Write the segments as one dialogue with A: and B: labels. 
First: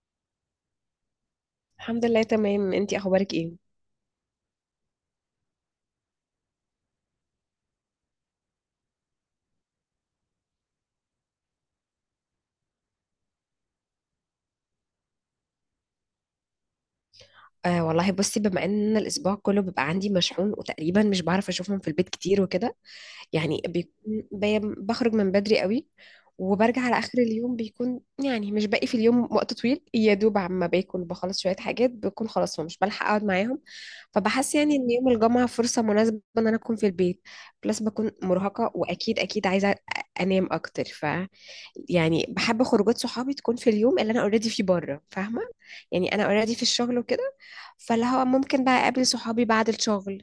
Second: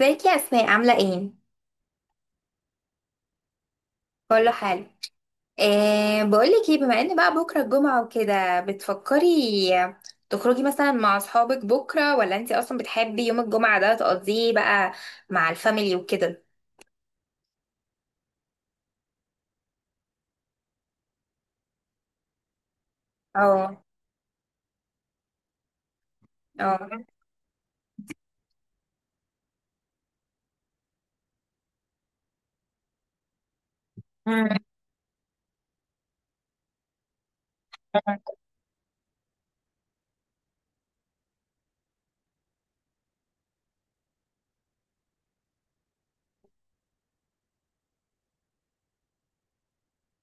A: ازيك يا اسماء، عامله ايه؟
B: الحمد لله، تمام. انتي اخبارك ايه؟
A: كله حلو. بقولك ايه، بما ان بقى بكره الجمعه وكده، بتفكري تخرجي مثلا مع اصحابك بكره، ولا انتي اصلا بتحبي يوم الجمعه ده تقضيه بقى مع الفاميلي وكده؟
B: آه والله، بصي، بما ان الاسبوع كله بيبقى عندي مشحون، وتقريبا مش بعرف اشوفهم في البيت كتير وكده. يعني
A: اه.
B: بيكون بخرج من بدري قوي، وبرجع على
A: اه.
B: آخر اليوم، بيكون يعني مش باقي في اليوم وقت طويل، يا دوب عما باكل بخلص شوية حاجات بكون خلاص، ومش بلحق أقعد معاهم. فبحس يعني إن يوم الجمعة فرصة مناسبة إن أنا أكون في البيت. بلس بكون مرهقة، وأكيد أكيد عايزة أنام أكتر. يعني بحب خروجات صحابي تكون في اليوم اللي أنا أوريدي فيه بره، فاهمة؟ يعني أنا أوريدي في الشغل وكده، فاللي هو ممكن بقى اقابل صحابي بعد الشغل.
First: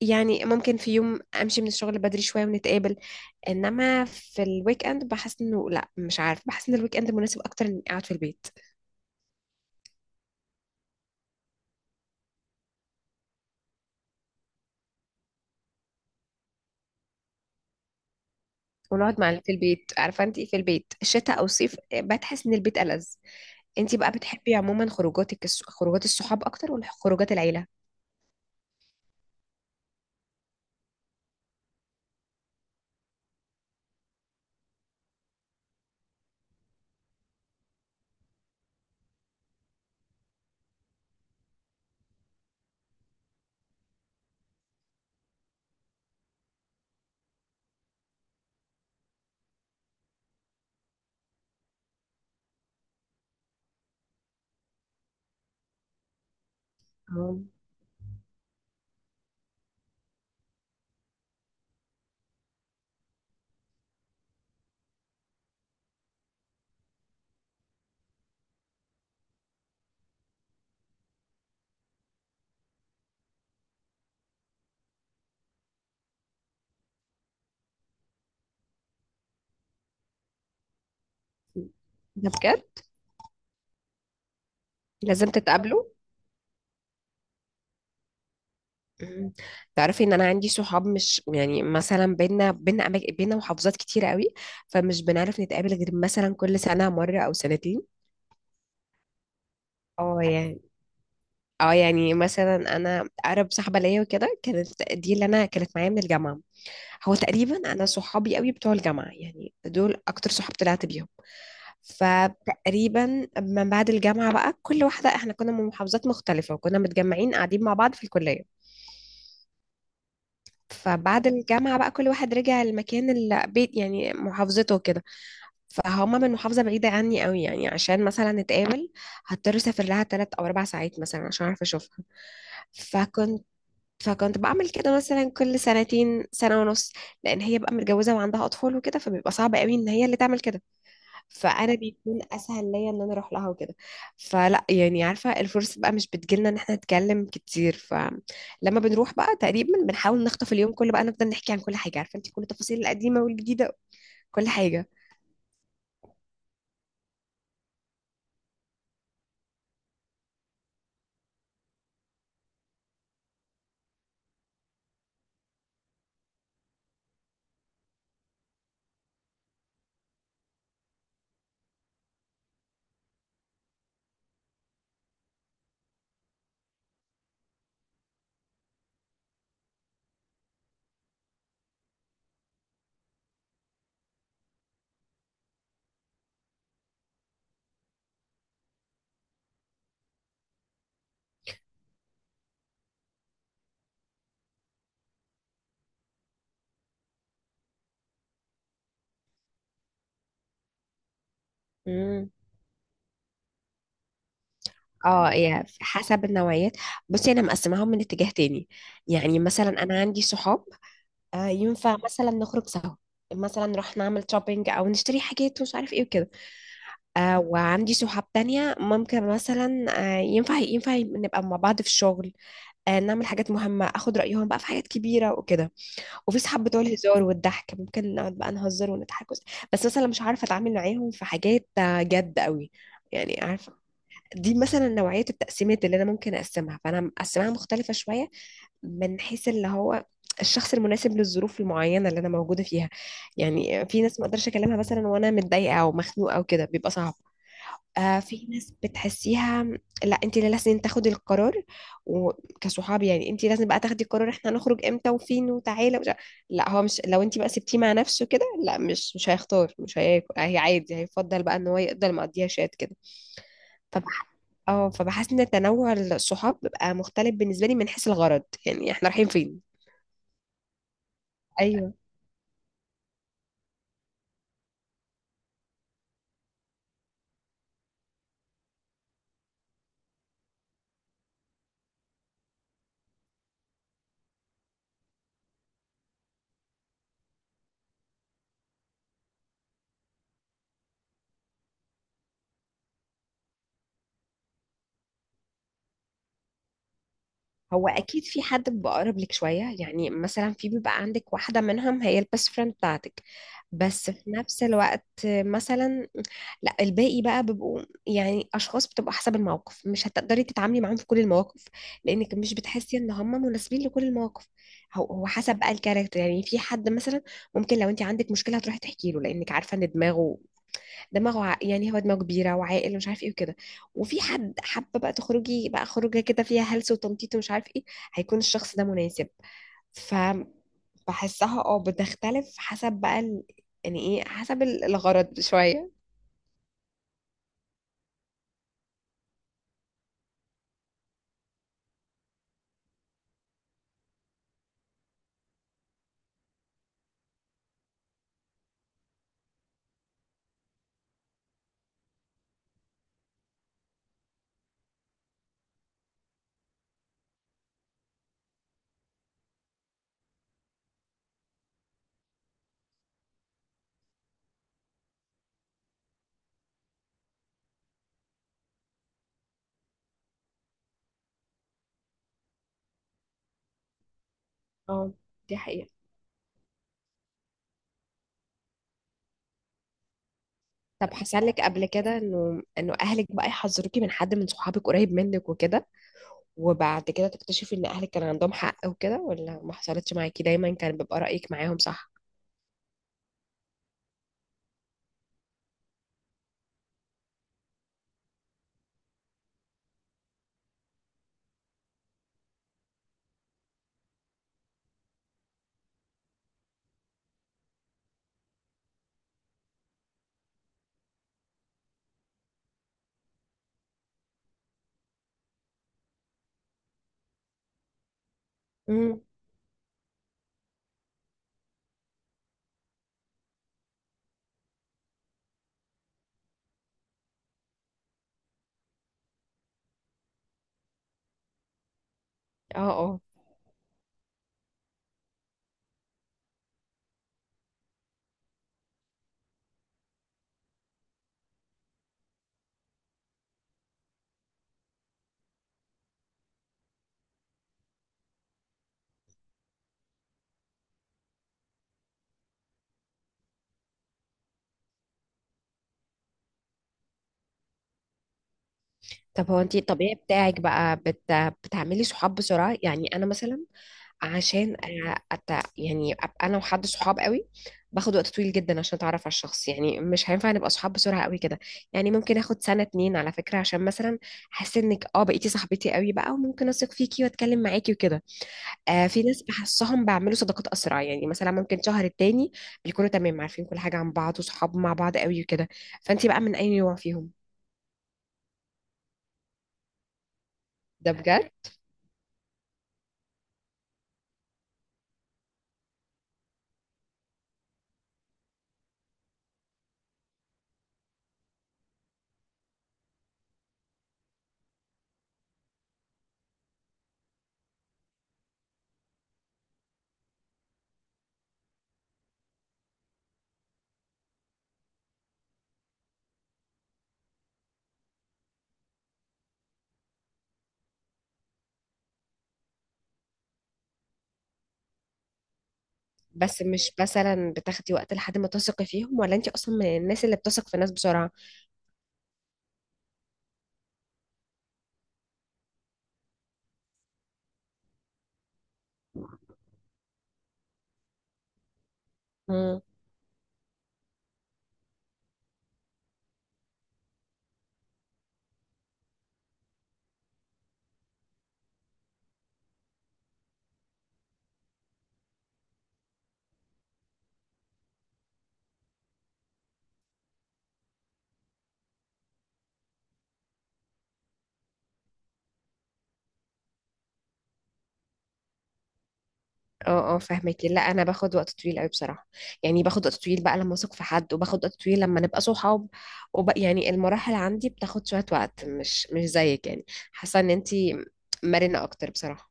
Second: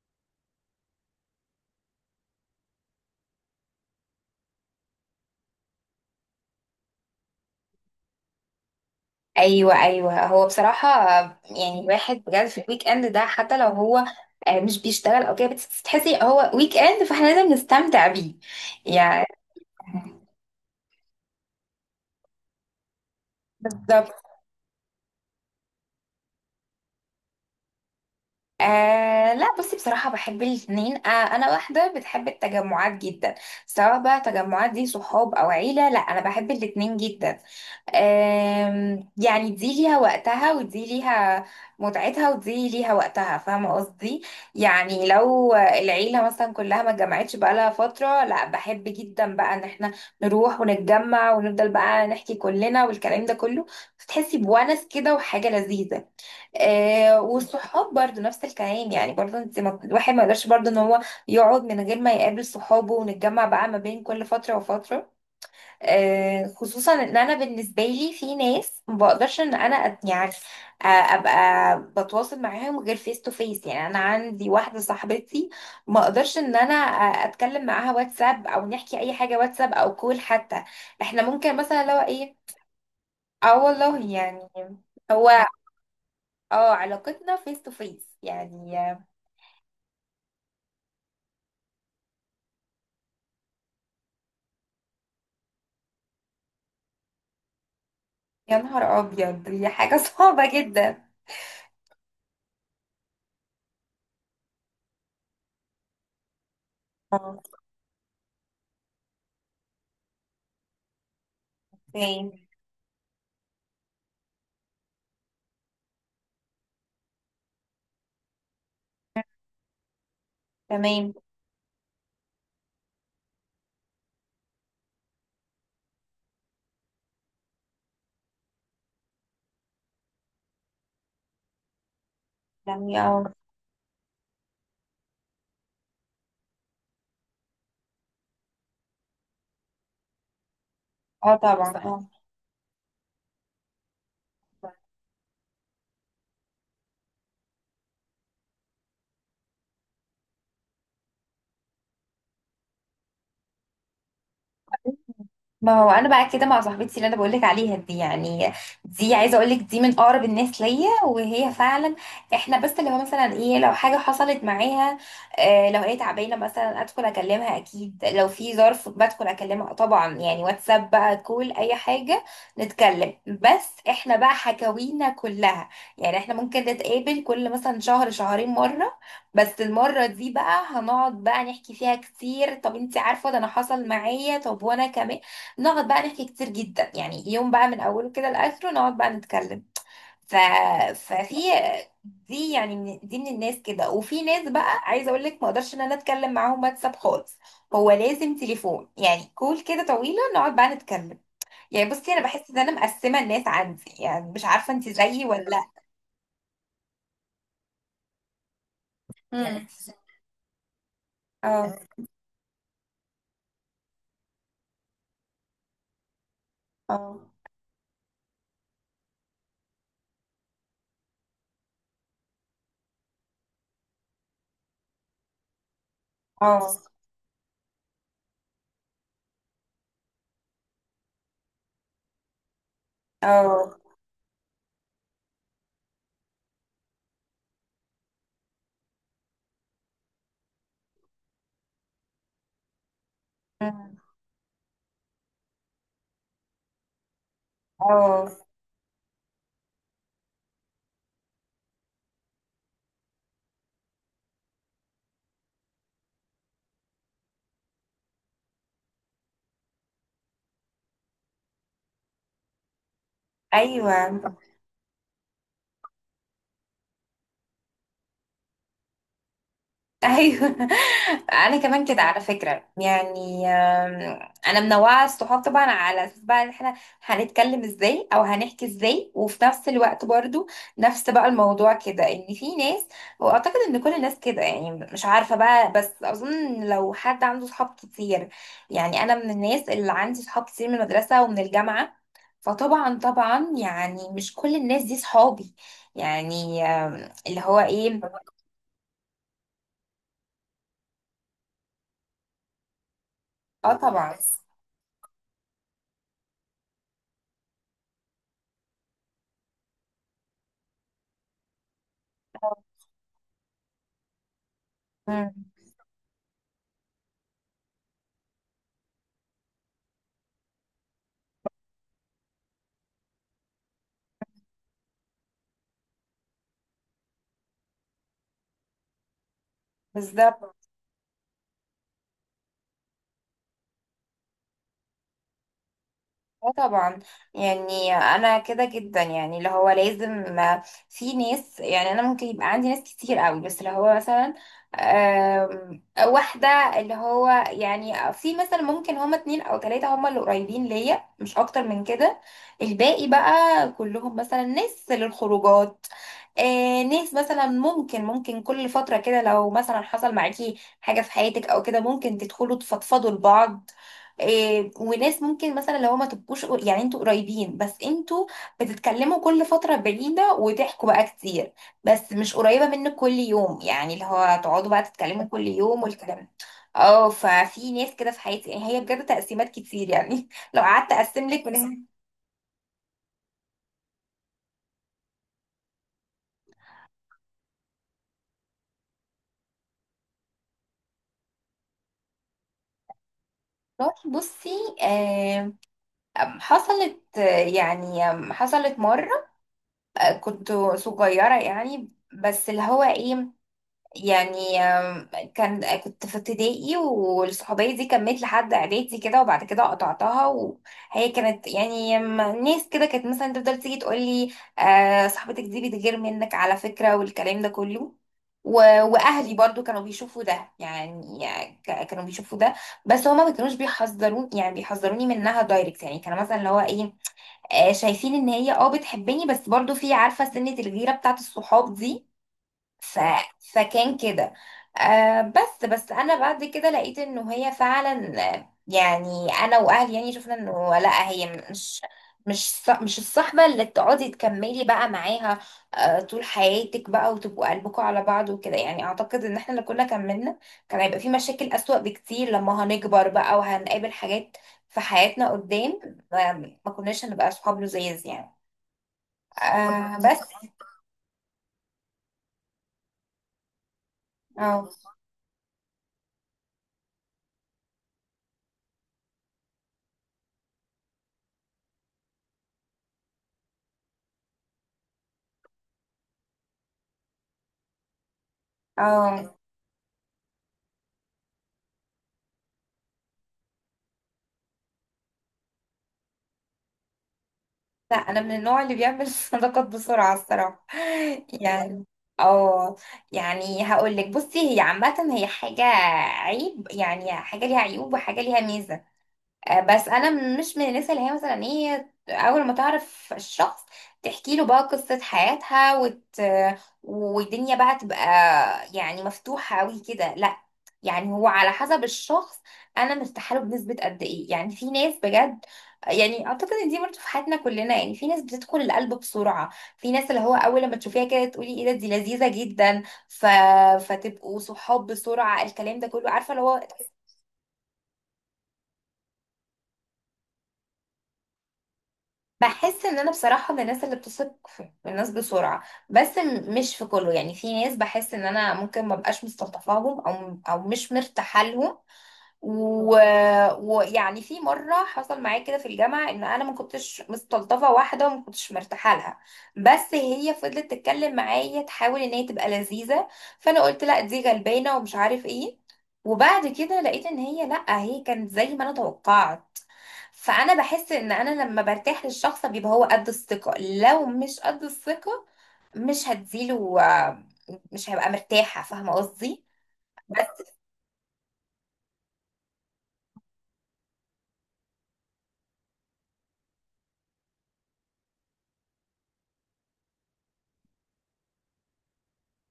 B: يعني ممكن في يوم امشي من الشغل بدري شويه ونتقابل. انما في الويك اند بحس انه لا، مش عارف، بحس ان الويك اند مناسب اكتر اني اقعد في البيت
A: ايوه، ايوه، هو بصراحه يعني الواحد بجد في الويك اند ده، حتى لو هو مش بيشتغل او كده، بس تحسي هو ويك اند فاحنا لازم نستمتع بيه
B: ونقعد
A: يعني.
B: مع في البيت. عارفه انت في البيت شتاء او صيف بتحس ان البيت ألذ. انت بقى
A: بالظبط.
B: بتحبي عموما خروجاتك خروجات الصحاب اكتر، ولا خروجات العيله؟
A: آه لا بصي، بصراحة بحب الاتنين. أنا واحدة بتحب التجمعات جدا، سواء بقى تجمعات دي صحاب أو عيلة، لا أنا بحب الاتنين جدا. يعني دي ليها وقتها ودي ليها متعتها ودي ليها وقتها، فاهمة قصدي؟ يعني لو العيلة مثلا كلها ما اتجمعتش بقالها فترة، لا بحب جدا بقى ان احنا نروح ونتجمع ونفضل بقى نحكي كلنا والكلام ده كله، فتحسي بونس كده وحاجة لذيذة. آه،
B: آه.
A: والصحاب برضو نفس الكلام، يعني برضو انت، ما الواحد ما يقدرش برضو ان هو يقعد من غير ما يقابل صحابه، ونتجمع بقى ما بين كل فترة وفترة. آه، خصوصا ان انا بالنسبة لي في ناس ما بقدرش ان انا يعني ابقى بتواصل معاهم غير فيس تو فيس، يعني انا عندي واحدة صاحبتي ما اقدرش ان انا اتكلم معاها واتساب، او نحكي اي حاجة واتساب او كول حتى، احنا ممكن مثلا لو
B: ده
A: ايه.
B: بجد؟
A: اه، والله يعني.
B: لازم
A: هو.
B: تتقابلوا.
A: اه، علاقتنا فيس تو فيس يعني.
B: مم. تعرفي ان انا عندي صحاب مش يعني مثلا بينا محافظات كتيره قوي، فمش بنعرف نتقابل غير مثلا كل سنه مره او سنتين.
A: يا نهار ابيض، دي حاجه
B: اه
A: صعبه
B: يعني.
A: جدا.
B: اه يعني مثلا انا اقرب صاحبه ليا وكده، كانت دي اللي انا كانت معايا من الجامعه. هو
A: اه.
B: تقريبا انا صحابي قوي بتوع الجامعه، يعني دول اكتر صحاب طلعت بيهم.
A: اوكي،
B: فتقريبا من بعد الجامعه بقى، كل واحده احنا كنا من محافظات مختلفه، وكنا متجمعين قاعدين مع بعض في الكليه.
A: تمام
B: فبعد الجامعه بقى كل واحد رجع المكان البيت، يعني محافظته كده. فهما من محافظة بعيدة عني قوي، يعني عشان مثلا نتقابل هضطر اسافر لها 3 او 4 ساعات مثلا عشان اعرف اشوفها.
A: يعني. اه.
B: فكنت فكنت بعمل كده مثلا كل سنتين سنة ونص، لأن هي بقى متجوزة وعندها أطفال وكده، فبيبقى صعب قوي إن هي اللي تعمل كده.
A: اه،
B: فأنا
A: طبعا.
B: بيكون أسهل ليا إن أنا أروح لها وكده. فلا
A: اه،
B: يعني، عارفة، الفرصة بقى مش بتجيلنا إن احنا نتكلم كتير، فلما بنروح بقى تقريبا بنحاول نخطف اليوم كله، بقى نفضل نحكي عن كل حاجة، عارفة أنت، كل التفاصيل القديمة والجديدة، كل حاجة.
A: ما هو انا بقى كده مع صاحبتي اللي انا بقولك عليها دي يعني، دي عايزه اقولك، دي من اقرب الناس ليا وهي فعلا، احنا بس اللي هو مثلا ايه لو حاجه حصلت معاها، آه لو هي تعبانه مثلا ادخل اكلمها، اكيد لو في ظرف بدخل اكلمها طبعا يعني، واتساب بقى كول اي حاجه نتكلم، بس احنا بقى حكاوينا كلها، يعني احنا ممكن نتقابل كل مثلا شهر شهرين مره، بس المرة دي بقى هنقعد بقى نحكي فيها كتير، طب انتي عارفة ده انا حصل معايا، طب وانا كمان نقعد بقى نحكي كتير جدا، يعني يوم بقى من اوله كده لاخره نقعد بقى نتكلم. ف... ففي دي من الناس كده، وفي ناس بقى عايزه اقول لك ما اقدرش ان انا اتكلم معاهم واتساب خالص، هو لازم تليفون يعني، كول كده طويله نقعد بقى نتكلم. يعني بصي، انا بحس ان انا مقسمه الناس عندي، يعني مش عارفه انت زيي
B: اه
A: ولا لا.
B: هي حسب النوعيات. بصي انا مقسماهم من اتجاه تاني. يعني
A: امم.
B: مثلا انا عندي صحاب
A: اه.
B: ينفع مثلا نخرج سوا، مثلا نروح نعمل شوبينج او نشتري حاجات ومش عارف ايه وكده.
A: اه.
B: وعندي صحاب تانية ممكن مثلا ينفع نبقى مع بعض في الشغل، نعمل حاجات مهمة، اخد رأيهم بقى في حاجات كبيرة وكده. وفي صحاب بتوع
A: اه.
B: الهزار والضحك، ممكن نقعد بقى نهزر ونضحك بس مثلا مش عارفة اتعامل معاهم في حاجات جد قوي. يعني
A: اه.
B: دي مثلا نوعية التقسيمات اللي أنا ممكن أقسمها، فأنا مقسمها مختلفة شوية، من حيث اللي هو الشخص المناسب للظروف المعينة اللي أنا موجودة فيها. يعني
A: أمم.
B: في ناس ما أقدرش أكلمها مثلا وأنا متضايقة أو مخنوقة أو كده، بيبقى صعب.
A: اه.
B: في ناس بتحسيها لا، أنت اللي لازم تاخدي القرار. وكصحاب يعني أنت لازم بقى تاخدي القرار، إحنا هنخرج إمتى وفين وتعالى، ومش لا، هو مش، لو أنت بقى سبتيه مع نفسه كده لا، مش هيختار، مش هياكل، هي عادي، هيفضل بقى إن هو يقدر مقضيها شات كده.
A: ايوه،
B: فبح... اه، فبحس ان تنوع الصحاب بيبقى مختلف بالنسبه لي من حيث الغرض، يعني احنا رايحين فين.
A: ايوه انا كمان
B: ايوه.
A: كده على فكره يعني انا منوعه الصحاب طبعا، على اساس بقى ان احنا هنتكلم ازاي او هنحكي ازاي، وفي نفس الوقت برضو نفس بقى الموضوع كده ان في ناس، واعتقد ان كل الناس كده يعني، مش عارفه بقى، بس اظن إن لو حد عنده صحاب كتير، يعني انا من الناس اللي عندي صحاب كتير من المدرسه ومن الجامعه، فطبعا طبعا يعني مش كل الناس دي صحابي، يعني اللي هو
B: هو
A: ايه.
B: اكيد في حد بيبقى اقرب لك شويه، يعني مثلا في، بيبقى عندك واحده منهم هي البيست فريند بتاعتك،
A: اه،
B: بس
A: طبعا.
B: في نفس الوقت مثلا لا، الباقي بقى بيبقوا يعني اشخاص بتبقى حسب الموقف، مش هتقدري تتعاملي معاهم في كل المواقف، لانك مش بتحسي ان هم مناسبين لكل المواقف. هو حسب بقى الكاركتر. يعني في حد مثلا ممكن لو انت عندك مشكله هتروحي تحكي له، لانك عارفه ان دماغه، يعني هو دماغه كبيره وعاقل ومش عارف ايه وكده. وفي حد حابه بقى تخرجي بقى خروجه كده فيها هلس وتنطيط ومش عارف ايه، هيكون الشخص ده مناسب. ف
A: بالظبط.
B: بحسها بتختلف حسب بقى يعني ايه، حسب الغرض شويه.
A: اه، طبعا، يعني انا كده جدا، يعني اللي هو لازم في ناس، يعني انا ممكن يبقى عندي ناس كتير قوي، بس اللي هو مثلا واحدة، اللي هو يعني في مثلا ممكن هما اتنين او تلاتة هما اللي قريبين ليا مش اكتر من كده، الباقي بقى كلهم مثلا ناس للخروجات، ناس مثلا ممكن ممكن كل فترة كده لو مثلا حصل معاكي حاجة في حياتك او كده ممكن تدخلوا تفضفضوا لبعض، إيه وناس ممكن مثلا لو ما تبقوش يعني انتوا قريبين، بس انتوا بتتكلموا كل فترة بعيدة وتحكوا بقى كتير، بس مش قريبة منك كل يوم، يعني اللي هو تقعدوا بقى
B: اه
A: تتكلموا كل
B: دي
A: يوم
B: حقيقة.
A: والكلام ده. اه، ففي ناس كده في حياتي يعني، هي بجد تقسيمات كتير يعني لو قعدت
B: طب
A: اقسم لك
B: حصل
A: من
B: لك
A: هنا
B: قبل كده انه اهلك بقى يحذروكي من حد من صحابك قريب منك وكده، وبعد كده تكتشفي ان اهلك كان عندهم حق وكده، ولا ما حصلتش معاكي، دايما كان بيبقى رأيك معاهم صح؟
A: للصبح. بصي، آه، حصلت، يعني حصلت مرة، كنت صغيرة يعني، بس اللي هو ايه، يعني كان كنت في ابتدائي، والصحوبية دي كملت لحد اعدادي كده، وبعد كده قطعتها، وهي كانت يعني ناس كده كانت مثلا تفضل تيجي تقول لي آه صاحبتك دي بتغير منك على فكرة والكلام ده كله. و...
B: امم.
A: واهلي برضو كانوا بيشوفوا ده يعني، كانوا بيشوفوا ده، بس هما ما كانوش بيحذرون يعني بيحذروني منها دايركت، يعني كانوا مثلا اللي هو ايه شايفين ان هي بتحبني، بس برضو في، عارفة سنة الغيرة بتاعت الصحاب دي. ف...
B: اه.
A: فكان كده. بس انا بعد كده لقيت انه هي فعلا، يعني انا واهلي يعني شفنا انه لا هي مش مش مش الصحبة اللي تقعدي تكملي بقى معاها طول حياتك بقى وتبقوا قلبكم على بعض وكده، يعني اعتقد ان احنا لو كنا كملنا كان هيبقى في مشاكل اسوأ بكتير لما هنكبر بقى وهنقابل حاجات في حياتنا قدام، ما كناش هنبقى صحاب لزيز يعني.
B: طب هو انتي
A: آه،
B: الطبيعي
A: بس.
B: بتاعك بقى بتعملي صحاب بسرعة؟ يعني انا مثلا،
A: اه.
B: عشان أ- أت... يعني ابقى انا وحد صحاب قوي، باخد وقت طويل جدا عشان اتعرف على الشخص، يعني مش هينفع نبقى صحاب بسرعة قوي كده. يعني ممكن اخد سنة اتنين على فكرة عشان مثلا احس انك بقيتي صاحبتي قوي بقى، وممكن اثق فيكي واتكلم معاكي وكده. في
A: اه،
B: ناس بحسهم بعملوا صداقات اسرع، يعني مثلا ممكن شهر التاني بيكونوا تمام، عارفين كل حاجة عن بعض وصحاب مع بعض قوي وكده. فانتي بقى من اي نوع فيهم؟
A: لا انا من النوع اللي بيعمل صداقات بسرعه الصراحه
B: ده بجد؟
A: يعني. اه، يعني هقول لك، بصي هي عامه، هي حاجه عيب يعني، حاجه ليها عيوب وحاجه ليها ميزه، بس انا مش من الناس اللي هي مثلا ايه اول ما تعرف الشخص تحكي له بقى قصة حياتها والدنيا بقى تبقى يعني مفتوحة قوي كده، لا يعني هو على حسب الشخص، انا مرتاحه له بنسبة قد ايه، يعني في ناس بجد، يعني اعتقد ان دي برضه في حياتنا كلنا، يعني في ناس بتدخل القلب بسرعة، في ناس اللي هو اول لما تشوفيها كده تقولي ايه ده، دي لذيذة جدا، فتبقوا صحاب بسرعة، الكلام ده كله، عارفة اللي
B: بس
A: هو
B: مش مثلا بتاخدي وقت لحد ما تثقي فيهم، ولا انت اصلا من الناس اللي بتثق في الناس بسرعه؟
A: بحس ان انا بصراحة من الناس اللي بتثق في الناس بسرعة، بس مش في كله، يعني في ناس بحس ان انا ممكن ما بقاش مستلطفاهم او مش مرتاحة لهم.
B: مم.
A: و- ويعني في مرة حصل معايا كده في الجامعة ان انا ما كنتش مستلطفة واحدة وما كنتش مرتاحة لها، بس هي فضلت تتكلم معايا، تحاول ان هي تبقى لذيذة، فانا قلت لا دي غلبانة ومش عارف ايه، وبعد كده لقيت ان هي لا، هي كانت زي ما انا توقعت، فانا بحس ان انا لما برتاح للشخص بيبقى هو قد الثقة، لو مش قد الثقة مش هديله، مش هبقى مرتاحة، فاهمة قصدي؟
B: اه اه،
A: بس.
B: فاهمك. لا، انا باخد وقت طويل قوي بصراحه. يعني باخد وقت طويل بقى لما اثق في حد، وباخد وقت طويل لما نبقى صحاب، وبقى يعني المراحل عندي بتاخد شويه وقت، مش مش زيك يعني. حاسه ان انت مرنه اكتر بصراحه.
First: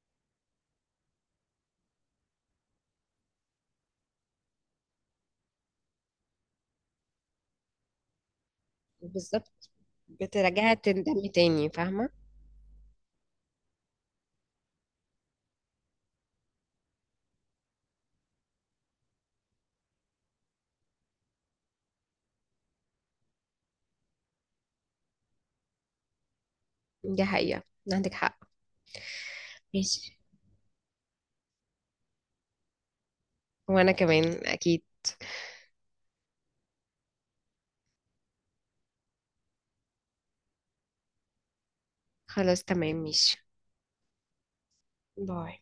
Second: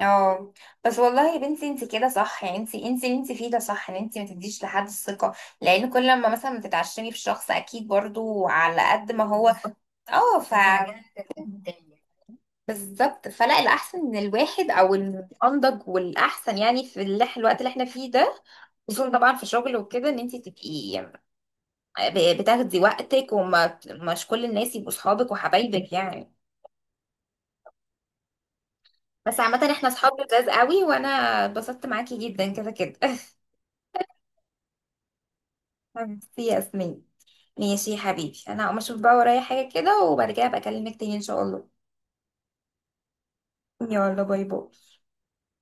A: اه، بس والله يا بنتي انت كده صح، يعني انت اللي انت فيه ده صح، ان انت ما تديش لحد الثقة، لان كل لما مثلا بتتعشمي في شخص اكيد برضو على قد ما هو.
B: بالظبط.
A: اه،
B: بتراجعي تندمي تاني، فاهمه؟
A: بالظبط، فلا الاحسن ان الواحد، او الانضج والاحسن يعني في الوقت اللي احنا فيه ده، خصوصا طبعا في شغل وكده، ان انت تبقي بتاخدي وقتك، ومش كل الناس يبقوا صحابك وحبايبك يعني.
B: دي حقيقه. عندك حق.
A: بس عامة احنا
B: ماشي.
A: صحاب لذاذ قوي، وانا اتبسطت معاكي جدا كده كده
B: وانا كمان اكيد.
A: ميرسي يا ياسمين. ماشي يا حبيبي، انا هقوم اشوف بقى ورايا حاجة كده، وبعد كده ابقى اكلمك تاني ان شاء الله.
B: خلاص تمام، ماشي.
A: يلا، باي باي.
B: باي.